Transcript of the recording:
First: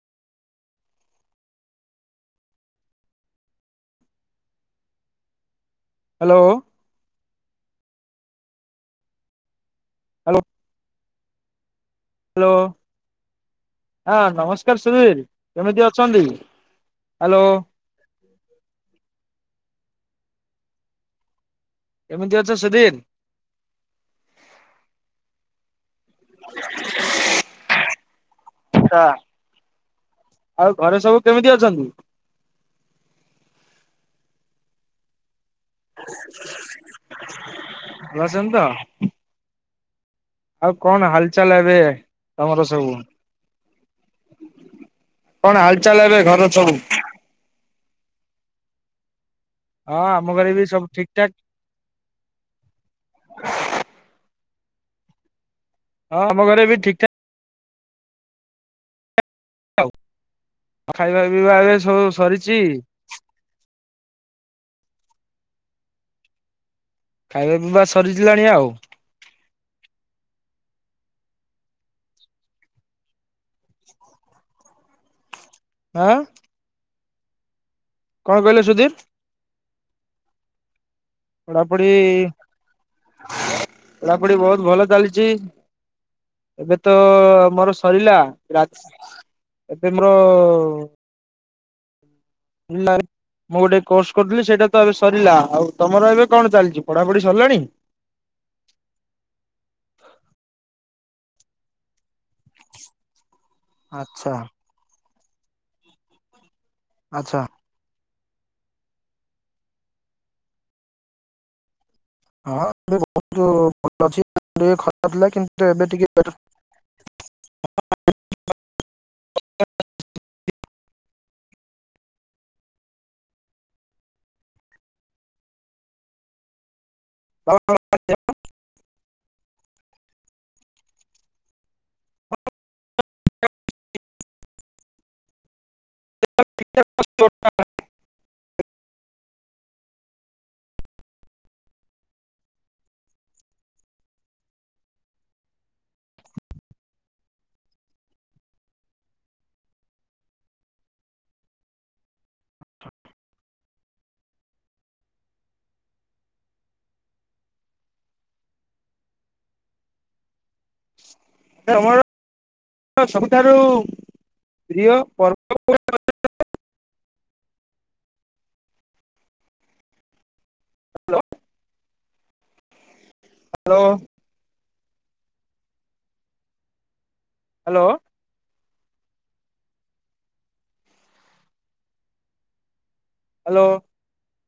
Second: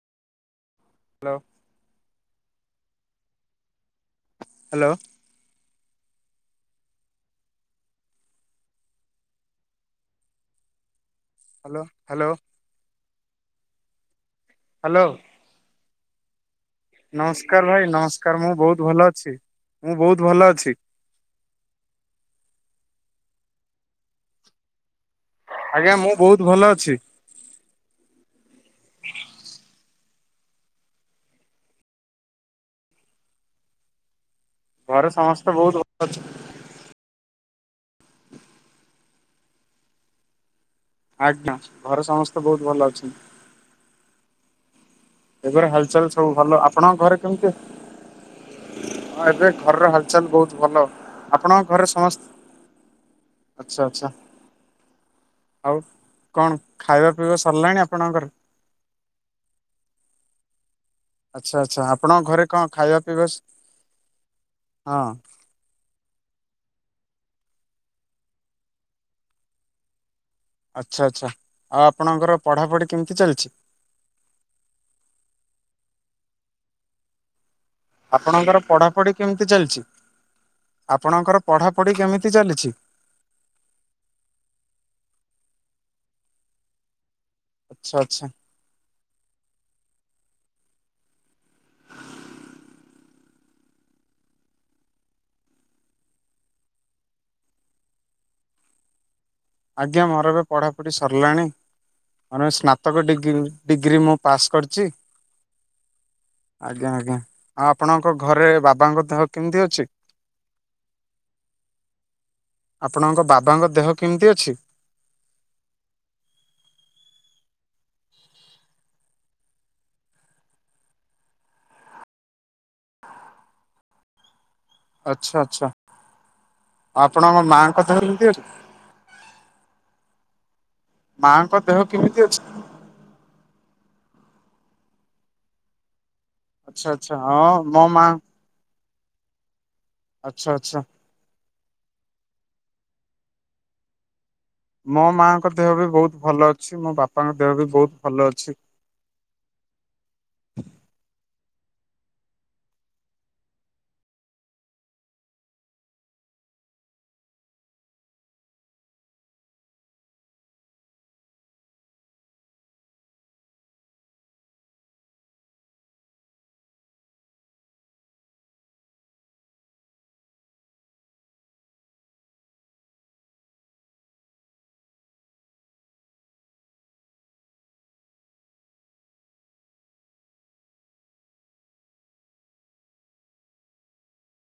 Hello. Hello. Hello. Hello. Hello hello. ହଁ ନମସ୍କାର hello Sudhir କେମିତି ଅଛନ୍ତି? ହ୍ୟାଲୋ ନମସ୍କାର ଭାଇ ନମସ୍କାର ମୁଁ ବହୁତ ଭଲ ଅଛି ମୁଁ ବହୁତ ଭଲ ଅଛି। ଏମତି ଅଛ ସୁଧୀିନ? ଆଜ୍ଞା ମୁଁ ବହୁତ ଭଲ ଅଛି। ଛା ଆଉ ଘରେ ସବୁ କେମିତି ଅଛନ୍ତି? ଘରେ ସମସ୍ତେ ବହୁତ ଭଲ ଅଛନ୍ତି। ରଛନ୍ତି ତ [unintelligible] ଆଉ କଣ ଆଜ୍ଞା ହାଲଚାଲ ଏବେ ଘରେ ସମସ୍ତେ ବହୁତ ତମର ଭଲ ସବୁ? ଅଛନ୍ତି କଣ ଏବେ ହାଲଚାଲ ଏବେ ସବୁ ଘର ଭଲ ଆପଣଙ୍କ ଘରେ କେମିତି ହଁ ଏବେ ଘରର ହଁ ଆମ ହାଲଚାଲ ଘରେ ବହୁତ ବି ଭଲ ସବୁ ଠିକ ଠାକ ଆପଣଙ୍କ ଘରେରେ ସମସ୍ତେ ଆଛା ଆଛା ଆଉ ହଁ ଆମ କଣ ଘରେ ବି ଠିକ ଠାକ ଖାଇବାକୁ ସରିଲାଣି ଆପଣଙ୍କର। ଆଉ ଖାଇବା ପିଇବା ଆଚ୍ଛା ଏବେ ଆଚ୍ଛା ସବୁ ଆପଣଙ୍କ ଘରେ ସରିଛି କଣ ଖାଇବା ପିଇବା ହଁ। ଖାଇବା ପିଇବା ସରିିଲାଣି ଆଉ। ଆଚ୍ଛା ଆଚ୍ଛା ଆଉ ଆପଣଙ୍କର ପଢାପଢି କେମିତି ଚାଲିଛି। ଆଁ। କଣ ଆପଣଙ୍କର କହିଲେ ସୁଧୀର ପଢାପଢି କେମତି ଚାଲିଛି? ଆପଣଙ୍କର ପଢାପଢି କେମିତି ଚାଲିଛି? ପଢାପଢି ବହୁତ ଭଲ ଚାଲିଛି ଏବେ ତ ମୋର ଆଚ୍ଛା ସରିଲା ଆଚ୍ଛା ରାତ୍ସ୍ ଏବେ ମୋର ନାଁରେ ମୁଁ ଗୋଟେ କୋର୍ସ କରୁଥିଲି ସେଇଟା ତ ଏବେ ସରିଲା ଆଉ ତମର ଏବେ କଣ ଚାଲିଛି ପଢାପଢି ସରିଲାଣି? ଆଜ୍ଞା ମୋର ଏବେ ପଢ଼ାପଢ଼ି ସରିଲାଣି ମୋର ଏ ସ୍ନାତକ ଡିଗ୍ରୀ ଡିଗ୍ରୀ ମୁଁ ଆଚ୍ଛା ପାସ୍ କରିଛି ଆଜ୍ଞା ଆଜ୍ଞା ଆଚ୍ଛା ଆଉ ଆପଣଙ୍କ ଘରେ ବାବାଙ୍କ ଦେହ କେମିତି ଅଛି? ହଁ ଏବେ ଆପଣଙ୍କ ବହୁତ ବାବାଙ୍କ ଦେହ ଭଲ ଅଛି କେମତି ଅ ଟିକେ ଖରାପ ଥିଲା କିନ୍ତୁ ଏବେ ଟିକେ [unintelligible] ଆଚ୍ଛା ଆଚ୍ଛା ଆଉ ଆପଣଙ୍କ ମାଆଙ୍କ ଦେହ କେମତି ଅ ମାଆଙ୍କ ଦେହ କେମିତି ଅଛି? ଆଚ୍ଛା ଆଚ୍ଛା ହଁ ମୋ ମା ଆଚ୍ଛା ଆଚ୍ଛା। ମୋ ମାଆଙ୍କ ଦେହ ବି ବହୁତ ଭଲ ଅଛି ମୋ ବାପାଙ୍କ ଦେହ ବି ବହୁତ ଭଲ ଅଛି। ଏ ଆମର ସବୁଠାରୁ ପ୍ରିୟ ପର୍ବ [unintelligible] ହ୍ୟାଲୋ ହ୍ୟାଲୋ। ହ୍ୟାଲୋ। ହ୍ୟାଲୋ।